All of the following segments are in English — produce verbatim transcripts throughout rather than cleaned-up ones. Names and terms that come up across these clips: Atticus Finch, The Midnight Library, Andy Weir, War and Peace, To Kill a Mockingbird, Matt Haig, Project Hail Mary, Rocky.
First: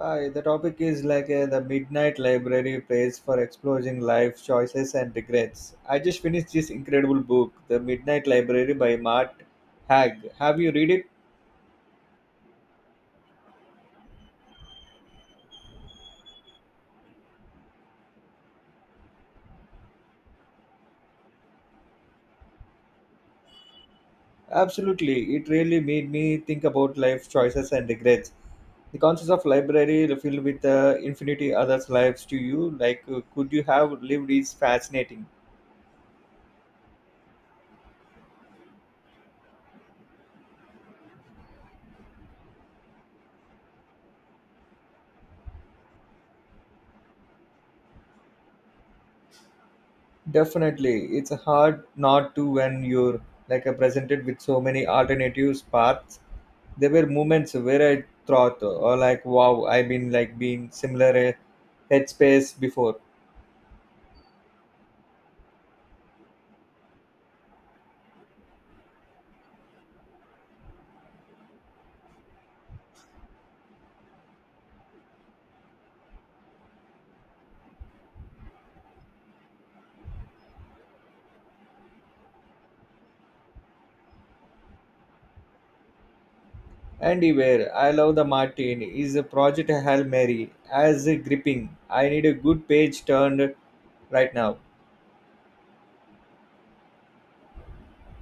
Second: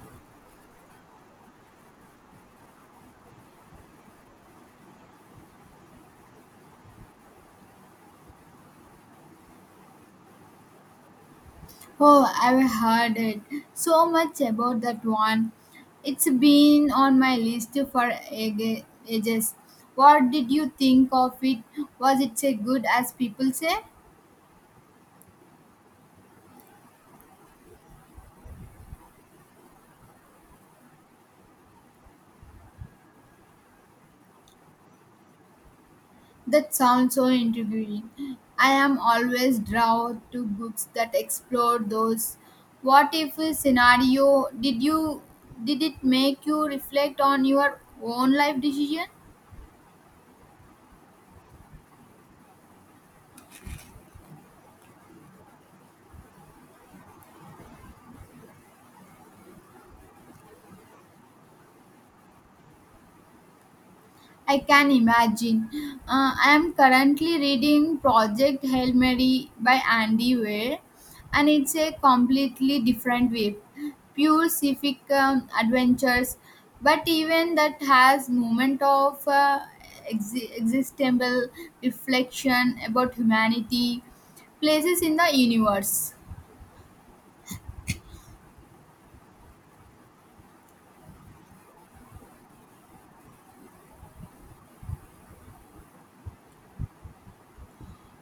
Hi, the topic is like uh, the Midnight Library Place for Exploring Life, Choices and Regrets. I just finished this incredible book, The Midnight Library by Matt Haig. Have you read it? Oh, I've heard it so much about that one. It's been on my list for ag- ages. What did you think of it? Was it as good as people say? Absolutely. It really made me think about life choices and regrets. The concept of library filled with uh, infinity others' lives to you, like uh, could you have lived, is fascinating. That sounds so intriguing. I am always drawn to books that explore those what if scenario. Did you did it make you reflect on your own life decision? Definitely, it's hard not to when you're like uh, presented with so many alternatives paths there were moments where I thought, or like, wow, I've been like being similar a headspace before. I can imagine. Uh, I am currently reading Project Hail Mary by Andy Weir, and it's a completely different wave, pure civic um, adventures, but even that has moment of uh, ex- existential reflection about humanity, places in the universe. And where I love the Martin is a project Hail Mary as a gripping. I need a good page turned right now.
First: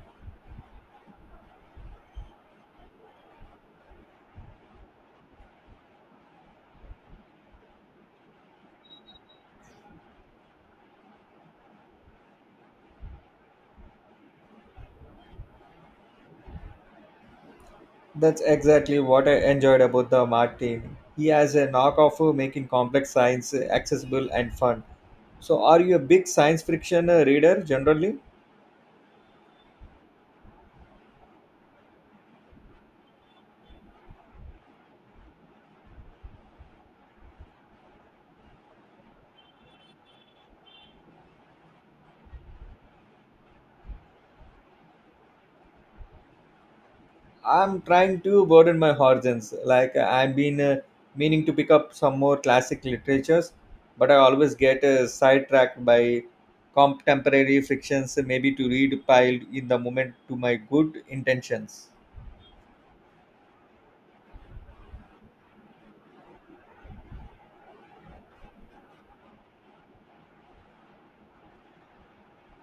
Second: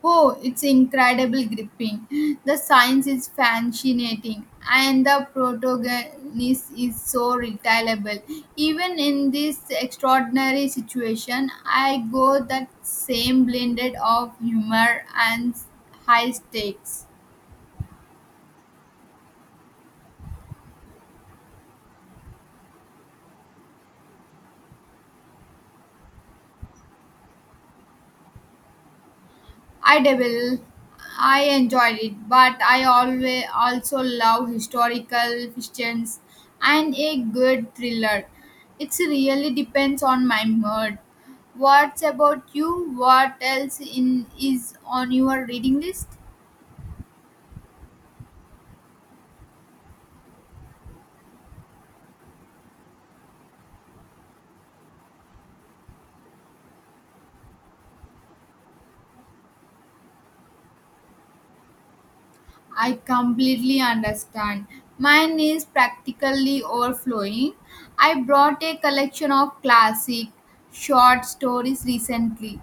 Oh, it's incredible gripping. The science is fascinating and the protagonist is so reliable. Even in this extraordinary situation, I go that same blended of humor and high stakes. That's exactly what I enjoyed about the Martin. He has a knock of making complex science accessible and fun. So, are you a big science fiction uh, reader generally? I dabble. I enjoyed it, but I always also love historical fictions and a good thriller. It really depends on my mood. What's about you? What else in is on your reading list? I'm trying to broaden my horizons. Like uh, I've been uh, meaning to pick up some more classic literatures, but I always get uh, sidetracked by contemporary fictions. Maybe to read piled in the moment to my good intentions I completely understand. Mine is practically overflowing. I brought a collection of classic short stories recently,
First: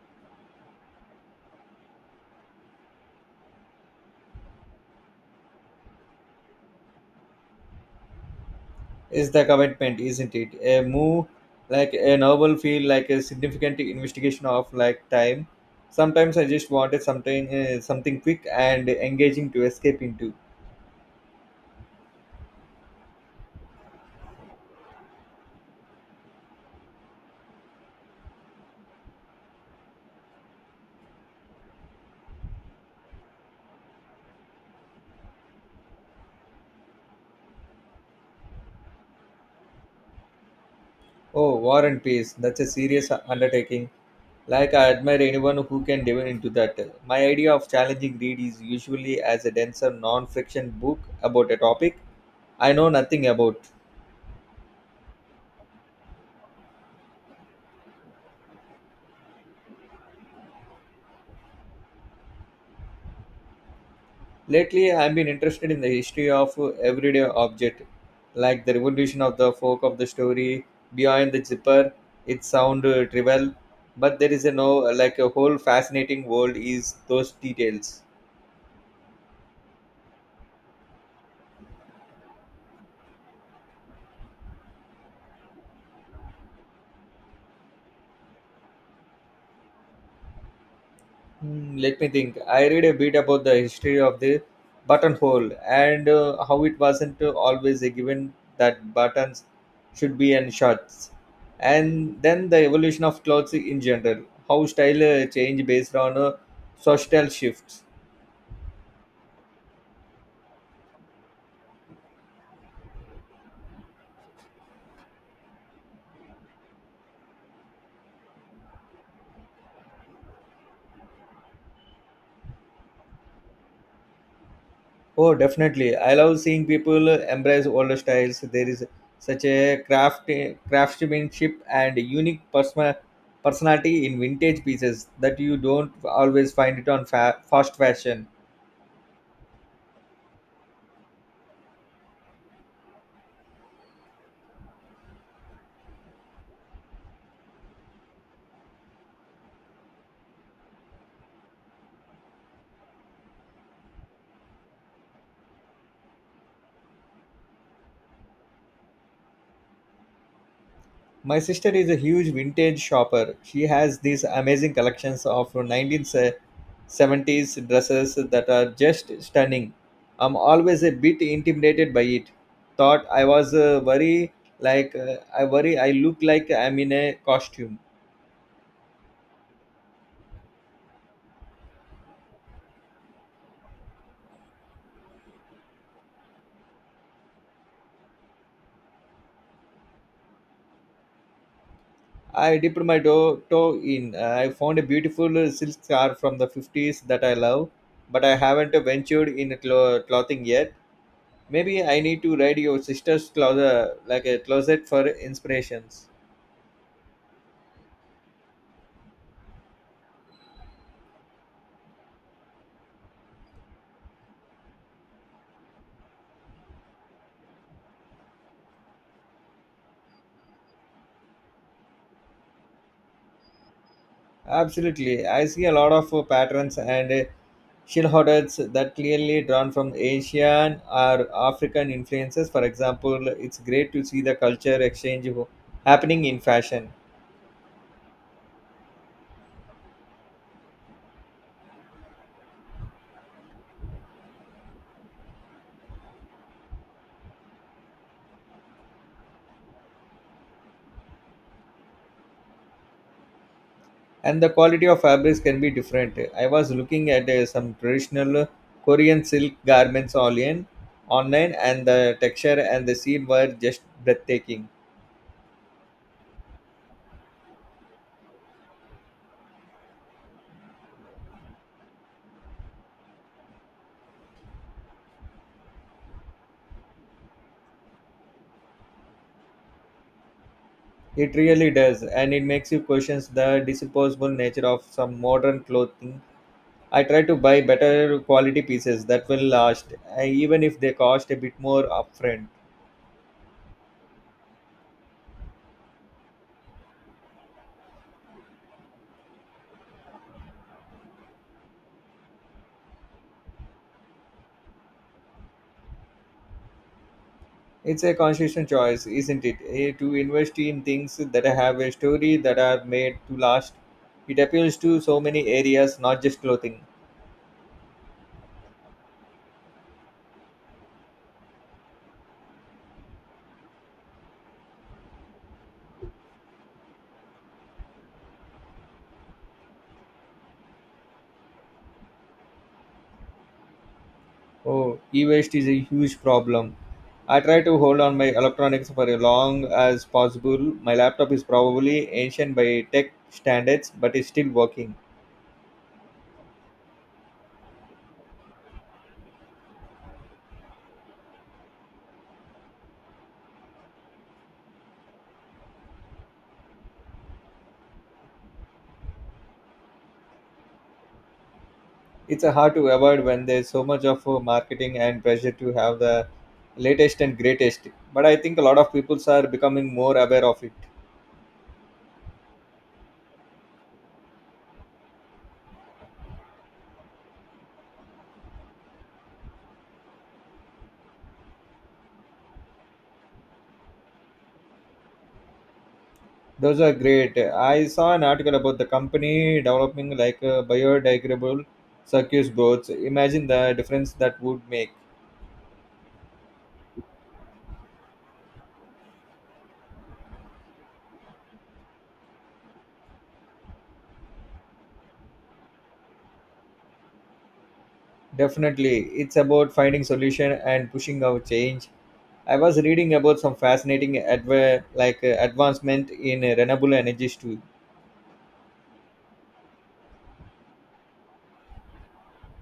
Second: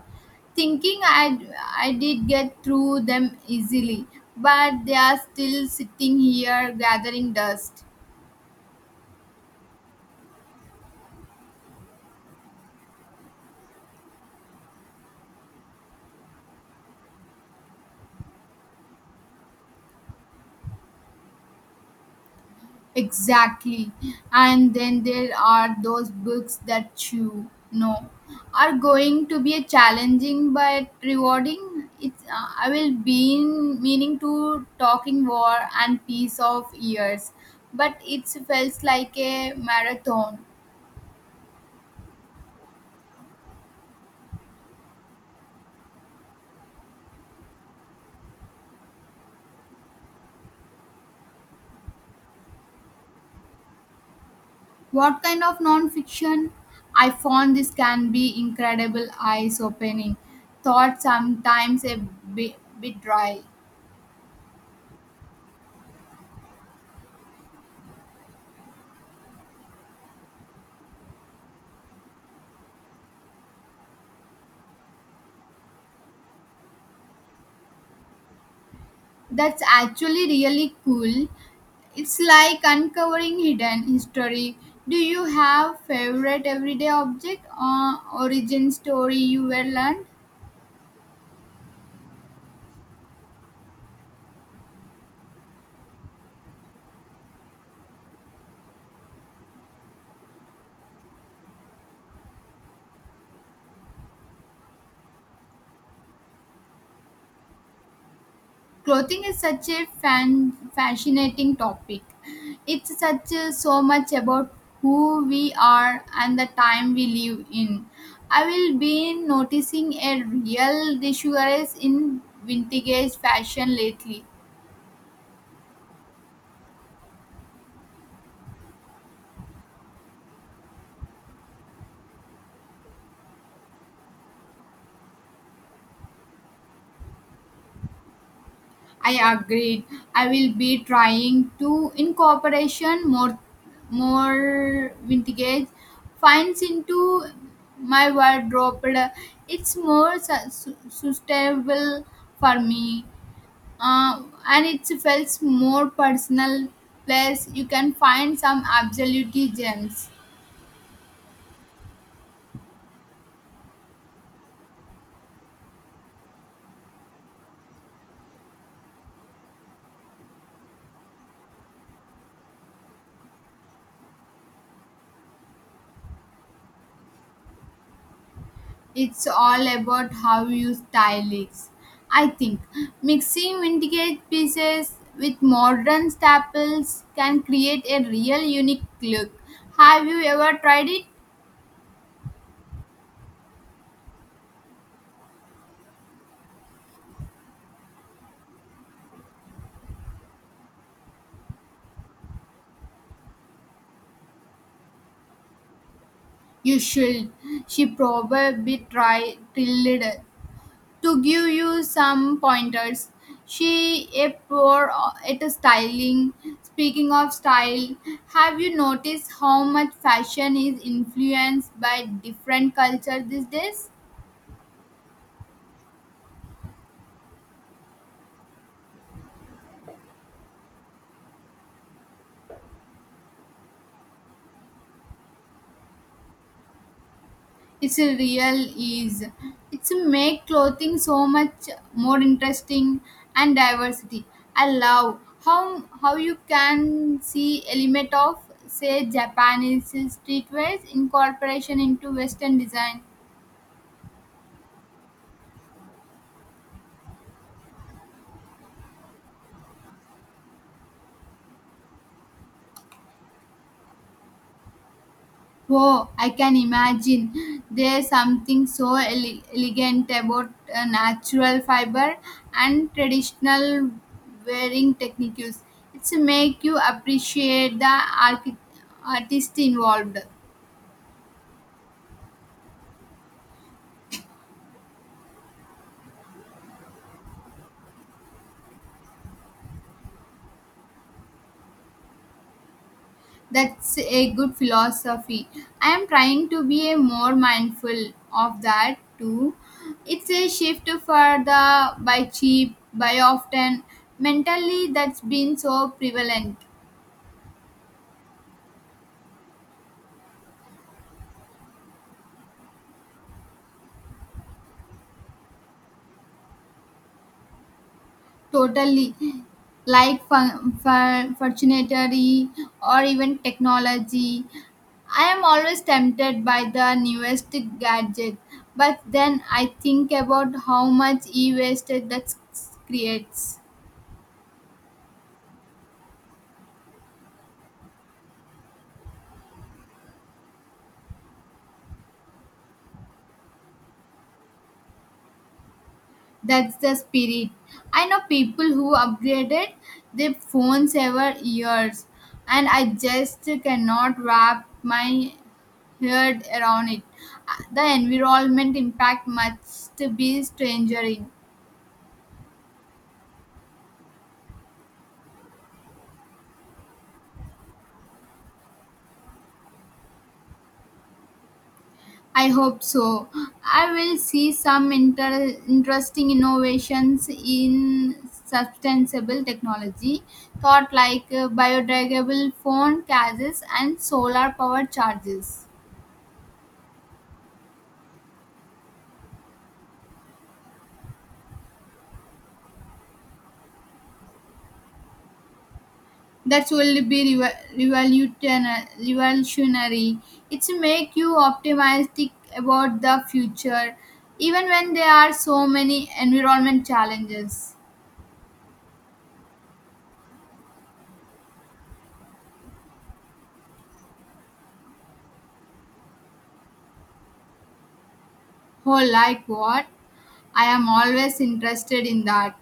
thinking I, I did get through them easily, but they are still sitting here gathering dust. is the commitment, isn't it? A move like a novel feel like a significant investigation of like time. Sometimes I just wanted something uh, something quick and engaging to escape into. Exactly. And then there are those books that you know are going to be a challenging but rewarding. It's uh, I will be in meaning to talking war and peace of years, but it felt like a marathon. Oh, War and Peace. That's a serious undertaking. Like I admire anyone who can dive into that. My idea of challenging read is usually as a denser non-fiction book about a topic I know nothing about. What kind of non-fiction? I found this can be incredible eyes-opening. Thought sometimes a bit, bit dry. Lately, I've been interested in the history of everyday object, like the revolution of the folk of the story behind the zipper. It sound uh, trivial, but there is a no like a whole fascinating world is those details. That's actually really cool. It's like uncovering hidden history. Do you have favorite everyday object or origin story you were learned? Hmm, let me think. I read a bit about the history of the buttonhole and uh, how it wasn't always a given that buttons should be in shirts. And then the evolution of clothes in general, how style uh, change based on uh, social shifts. Clothing is such a fan, fascinating topic. It's such a, so much about who we are and the time we live in. I will be noticing a real resurgence in vintage fashion lately. Oh, definitely. I love seeing people uh, embrace older styles. There is such a craft, uh, craftsmanship and unique persona, personality in vintage pieces that you don't always find it on fa- fast fashion. I agreed. I will be trying to incorporation more more vintage finds into my wardrobe. It's more su- su- sustainable for me, uh, and it feels more personal. Plus, you can find some absolute gems. My sister is a huge vintage shopper. She has these amazing collections of nineteen seventies dresses that are just stunning. I'm always a bit intimidated by it. Thought I was uh, worry like uh, I worry I look like I'm in a costume. It's all about how you style it. I think mixing vintage pieces with modern staples can create a real unique look. Have you ever tried it? I dipped my toe, toe in. I found a beautiful silk scarf from the fifties that I love, but I haven't ventured in clo- clothing yet. Maybe I need to read your sister's closet, like a closet for inspirations. You should. She probably tried tilled to give you some pointers. She a poor at a styling. Speaking of style, have you noticed how much fashion is influenced by different cultures these days? Absolutely, I see a lot of uh, patterns and uh, shield hoarders that clearly drawn from Asian or African influences. For example, it's great to see the culture exchange ho- happening in fashion, It's a real ease. It's make clothing so much more interesting and diversity. I love how how you can see element of say japanese streetwear incorporation into western design. and the quality of fabrics can be different. I was looking at uh, some traditional Korean silk garments online, online, and the texture and the seam were just breathtaking. Oh, I can imagine. There's something so ele- elegant about uh, natural fiber and traditional wearing techniques. It's make you appreciate the archi- artist involved. It really does, and it makes you question the disposable nature of some modern clothing. I try to buy better quality pieces that will last, uh, even if they cost a bit more upfront. That's a good philosophy. I am trying to be a more mindful of that too. It's a shift for the by cheap, by often mentally that's been so prevalent. It's a conscious choice, isn't it? eh, To invest in things that have a story that are made to last. It appeals to so many areas, not just clothing. Totally. Like fun, fun, fortunatory or even technology. I am always tempted by the newest gadget, but then I think about how much e waste that s- creates. Oh, e waste is a huge problem. I try to hold on my electronics for as long as possible. My laptop is probably ancient by tech standards, but it's still working. That's the spirit. I know people who upgraded their phones every years, and I just cannot wrap my heard around it. Uh, The environment impact must be staggering. It's uh, hard to avoid when there's so much of uh, marketing and pressure to have the latest and greatest. But I think a lot of people are becoming more aware of it. I hope so. I will see some inter- interesting innovations in sustainable technology, thought like uh, biodegradable phone cases and solar powered charges. Those are great. I saw an article about the company developing like a biodegradable circuit boards. Imagine the difference that would make. That will be revol- revolution- revolutionary. It's make you optimistic about the future, even when there are so many environment challenges. Definitely, it's about finding solution and pushing our change. I was reading about some fascinating adv- like uh, advancement in uh, renewable energies too. Oh, like what? I am always interested in that.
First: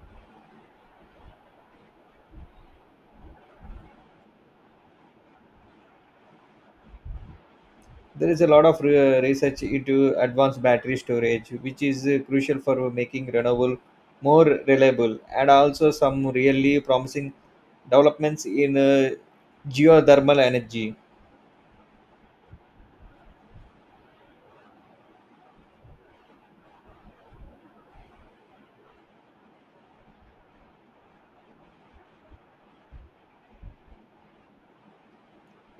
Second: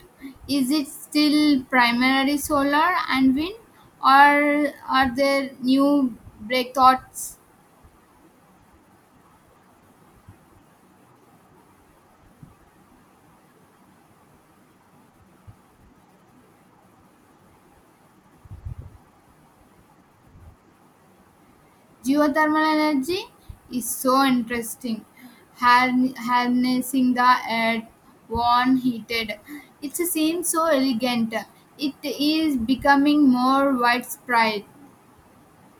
Is it still primarily solar and wind, or are there new breakthroughs? There is a lot of re- research into advanced battery storage, which is uh, crucial for making renewable more reliable, and also some really promising developments in uh, geothermal energy. Geothermal energy is so interesting. Har- Harnessing the earth, warm, heated. It seems so elegant. It is becoming more widespread.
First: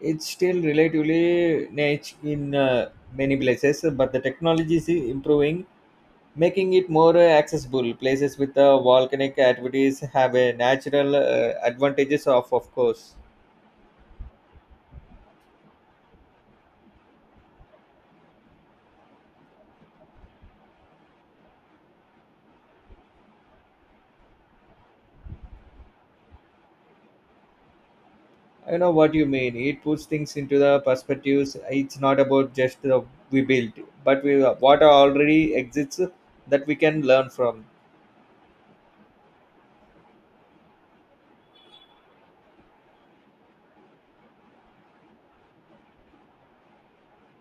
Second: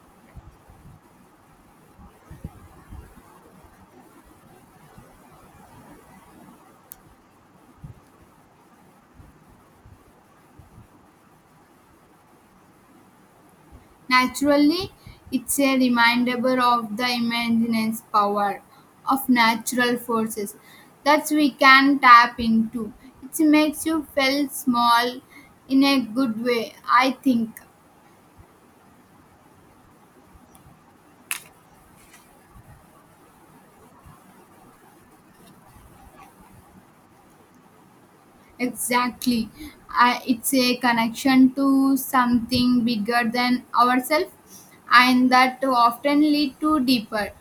It's still relatively niche in uh, many places, but the technology is improving making it more uh, accessible. Places with uh, volcanic activities have a natural uh, advantages of, of course. Naturally, it's a reminder of the immense power of natural forces that we can tap into. It makes you feel small in a good way, I think. I know what you mean. It puts things into the perspectives. It's not about just the we built, but we what already exists that we can learn from. Exactly. Uh, it's a connection to something bigger than ourselves, and that often lead to deeper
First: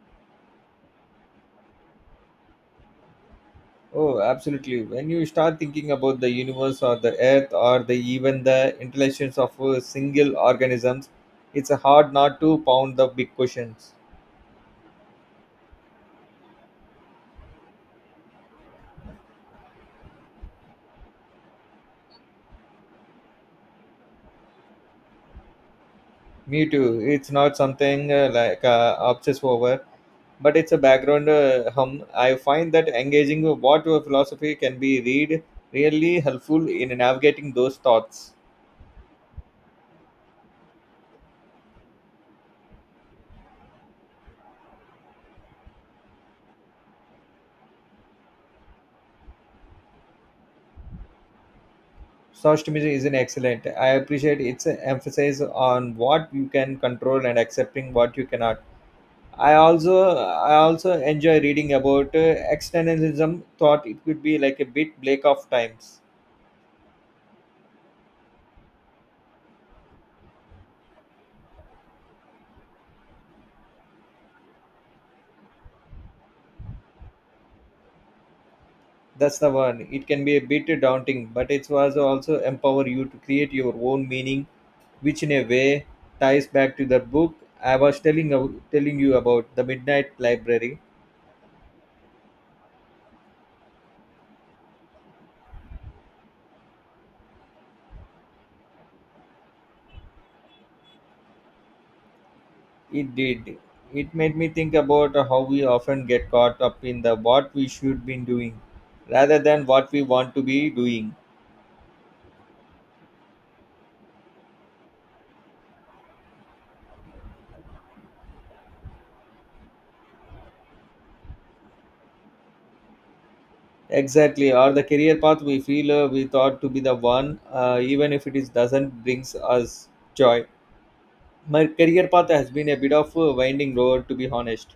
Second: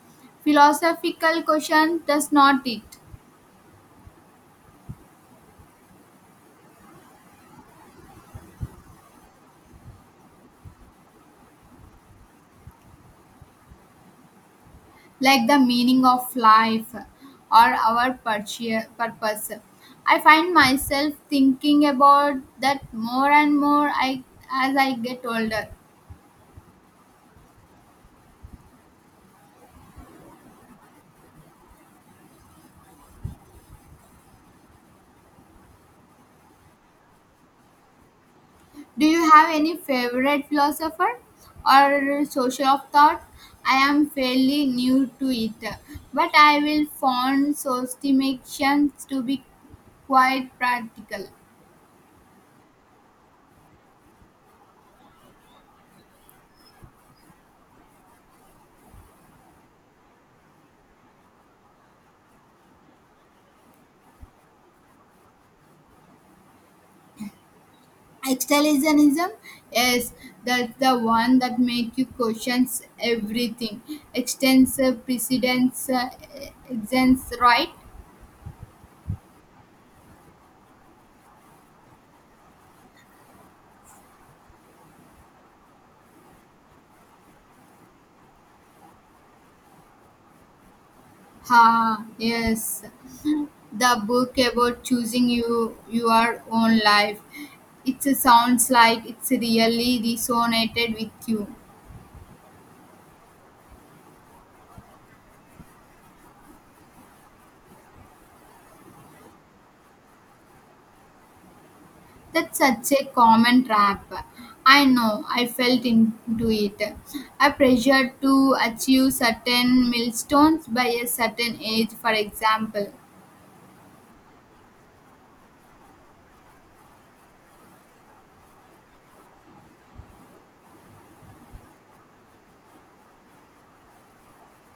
philosophical question does not it, Oh, absolutely. When you start thinking about the universe or the earth or the even the intelligence of uh, single organisms, it's hard not to pound the big questions. like the meaning of life or our purchea- purpose. I find myself thinking about that more and more I, as I get older. Me too. It's not something uh, like uh, obsess over, but it's a background uh, hum. I find that engaging with what your philosophy can be read really helpful in navigating those thoughts. Do you have any favorite philosopher or social of thought? I am fairly new to it, but I will find sostimations to be quite practical. Stoicism is an excellent. I appreciate its emphasis on what you can control and accepting what you cannot. I also I also enjoy reading about uh, externalism. Thought it could be like a bit Blake of times. Existentialism is that's the one that make you question everything. Extends uh, precedence, uh, extends right? That's the one. It can be a bit daunting, but it was also empower you to create your own meaning, which in a way ties back to the book I was telling telling you about, the Midnight Library. Ha, yes. The book about choosing you your own life, it sounds like it's really resonated with you. It did. It made me think about how we often get caught up in the what we should be doing, rather than what we want to be doing. That's such a common trap. I know I felt into it, a pressure to achieve certain milestones by a certain age for example. Exactly, or the career path we feel uh, we thought to be the one, uh, even if it is, doesn't brings us joy. My career path has been a bit of a winding road, to be honest.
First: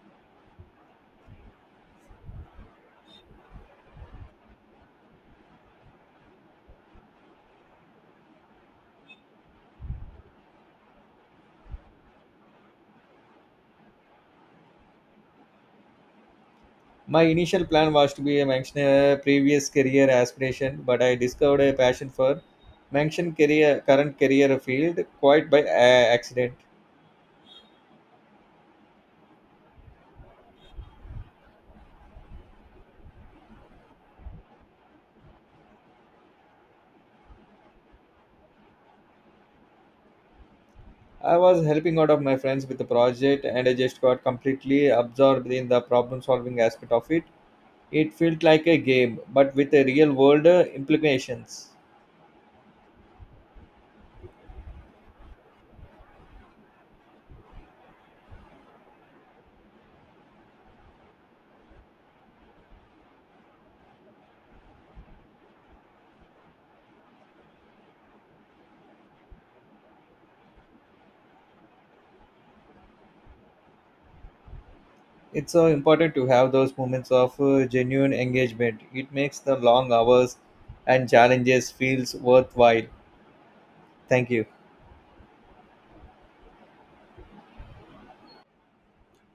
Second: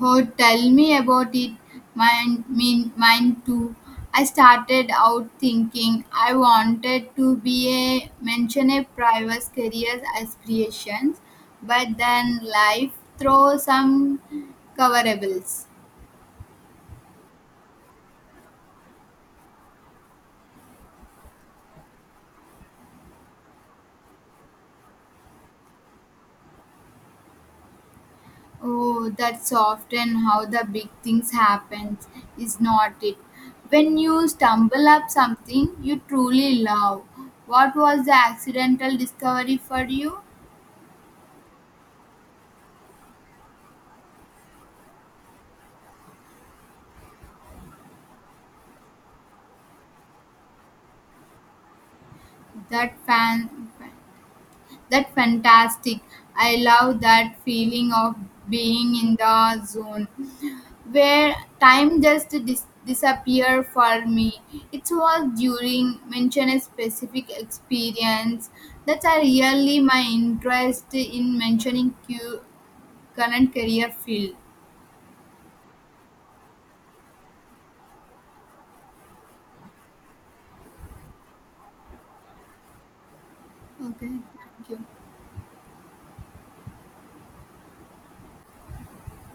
Oh, tell me about it. Mine, mean, mine too. I started out thinking I wanted to be a mention a private career aspirations, but then life throws some coverables. My initial plan was to be a mentioner, previous career aspiration, but I discovered a passion for mention career, current career field quite by a- accident. Oh, that's often how the big things happen. Is not it? When you stumble up something you truly love, what was the accidental discovery for you? I was helping out of my friends with the project, and I just got completely absorbed in the problem-solving aspect of it. It felt like a game, but with a real-world uh, implications. That fan. That fantastic. I love that feeling of being in the zone where time just dis- disappear for me. It was during mention a specific experience that's uh, really my interest in mentioning cu- current career field. It's so important to have those moments of uh, genuine engagement. It makes the long hours and challenges feels worthwhile. Okay. Thank you. Thank you.